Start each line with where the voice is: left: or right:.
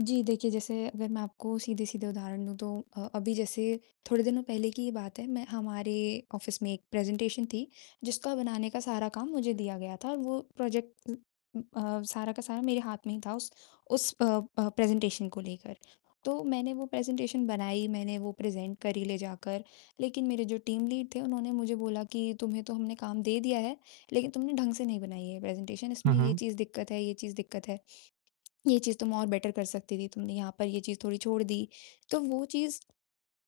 left: जी, देखिए, जैसे अगर मैं आपको सीधे-सीधे उदाहरण दूँ तो अ, अभी जैसे थोड़े दिनों पहले की ही बात है मैं हमारे ऑफिस में एक प्रेज़ेंटेशन थी, जिसका बनाने का सारा काम मुझे दिया गया था और वो प्रोजेक्ट उम अ, सारा का सारा मेरे हाथ में ही था उस उस अ अ, प्रेज़ेंटेशन को लेकर। तो मैंने वो प्रेज़ेंटेशन बनाई, मैंने वो प्रेज़ेंट करी ले जाकर, लेकिन मेरे जो टीम लीड थे, उन्होंने मुझे बोला कि तुम्हें तो हमने काम दे दिया है, लेकिन तुमने ढंग से नहीं बनाई है प्रेज़ेंटेशन इसमें
right: हुँ,
left: ये
right: हुँ।
left: चीज़ दिक्कत है ये चीज़ दिक्कत है। ये चीज़ तुम और बेटर कर सकती थी, तुमने यहाँ पर ये चीज़ थोड़ी छोड़ दी। तो वो चीज़,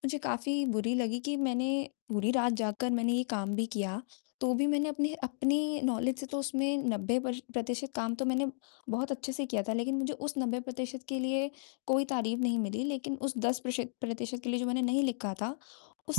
left: मुझे काफ़ी बुरी लगी कि, मैंने पूरी रात जागकर मैंने ये काम भी किया, तो भी मैंने अपने अपनी नॉलेज से तो उसमें 90 पर्श प्रतिशत काम तो मैंने बहुत अच्छे से किया था। लेकिन मुझे उस 90% के लिए कोई तारीफ नहीं मिली, लेकिन उस 10% प्रश प्रतिशत के लिए जो मैंने नहीं लिखा था,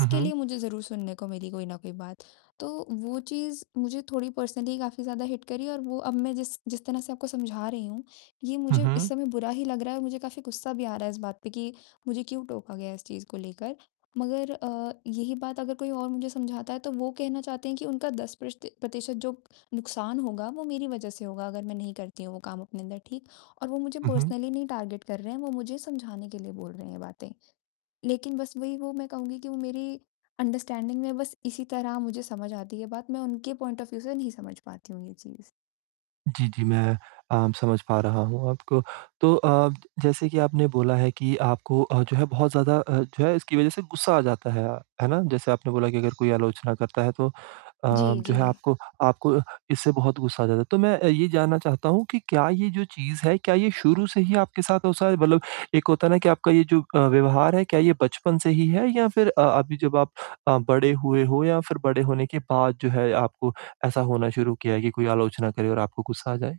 right: हुँ,
left: लिए
right: हुँ।
left: मुझे ज़रूर सुनने को मिली कोई ना कोई बात। तो, वो चीज़ मुझे थोड़ी पर्सनली काफ़ी ज़्यादा हिट करी और वो अब मैं जिस जिस तरह से आपको समझा रही हूँ, ये
right: हुँ,
left: मुझे इस
right: हुँ।
left: समय बुरा ही लग रहा है और मुझे काफ़ी गुस्सा भी आ रहा है इस बात पे कि मुझे क्यों टोका गया इस चीज़ को लेकर। मगर अ, यही बात अगर कोई और मुझे समझाता है तो वो कहना चाहते हैं कि उनका 10% प्रष्ट प्रतिशत जो नुकसान होगा वो मेरी वजह से होगा अगर मैं नहीं करती हूँ वो काम अपने अंदर, ठीक। और वो मुझे
right: हुँ, हुँ।
left: पर्सनली नहीं टार्गेट कर रहे हैं, वो मुझे समझाने के लिए बोल रहे हैं ये बातें। लेकिन बस वही वो मैं कहूँगी कि वो मेरी अंडरस्टैंडिंग में बस इसी तरह मुझे समझ आती है बात, मैं उनके पॉइंट ऑफ व्यू से नहीं समझ पाती हूँ ये चीज़।
right: जी, जी, मैं अ, समझ पा रहा हूँ आपको। तो अ, जैसे कि आपने बोला है कि आपको अ, जो है बहुत ज़्यादा अ जो है इसकी वजह से गुस्सा आ जाता है, है ना? जैसे आपने बोला कि अगर कोई आलोचना करता है तो अ,
left: जी,
right: जो है
left: जी।
right: आपको आपको इससे बहुत गुस्सा आ जाता है। तो मैं अ, ये जानना चाहता हूँ कि क्या ये जो चीज़ है, क्या ये शुरू से ही आपके साथ हो सा है मतलब एक होता है ना कि आपका ये जो अ, व्यवहार है, क्या ये बचपन से ही है या फिर अ अभी जब आप अ, बड़े हुए हो या फिर बड़े होने के बाद आपको ऐसा होना शुरू किया है कि कोई आलोचना करे और आपको गुस्सा आ जाए?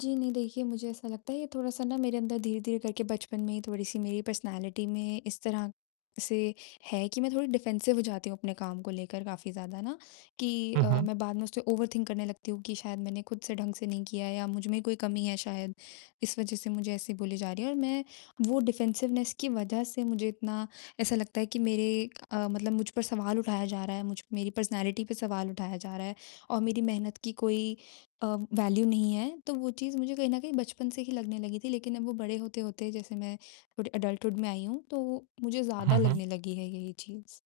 left: जी, नहीं, देखिए, मुझे ऐसा लगता है ये थोड़ा-सा ना मेरे अंदर धीरे-धीरे करके बचपन में ही थोड़ी-सी मेरी पर्सनैलिटी में इस तरह से है कि मैं थोड़ी डिफेंसिव हो जाती हूँ अपने काम को लेकर काफ़ी ज़्यादा ना, कि
right: हुँ,
left: अ,
right: हुँ।
left: मैं बाद में उसे ओवरथिंक करने लगती हूँ कि शायद मैंने खुद से ढंग से नहीं किया या मुझमें कोई कमी है शायद। इस वजह से मुझे ऐसे बोली जा रही है और मैं वो डिफेंसिवनेस की वजह से मुझे इतना, ऐसा लगता है कि मेरे अ, मतलब मुझ पर सवाल उठाया जा रहा है, मुझ मेरी पर्सनैलिटी पे सवाल उठाया जा रहा है और मेरी मेहनत की कोई अ, वैल्यू नहीं है। तो वो चीज़ मुझे कहीं न कहीं बचपन से ही लगने लगी थी, लेकिन अब वो बड़े होते-होते जैसे मैं थोड़े एडल्टहुड में आई हूँ, तो वो मुझे ज़्यादा
right: हुँ, हुँ।
left: लगने लगी है ये चीज़।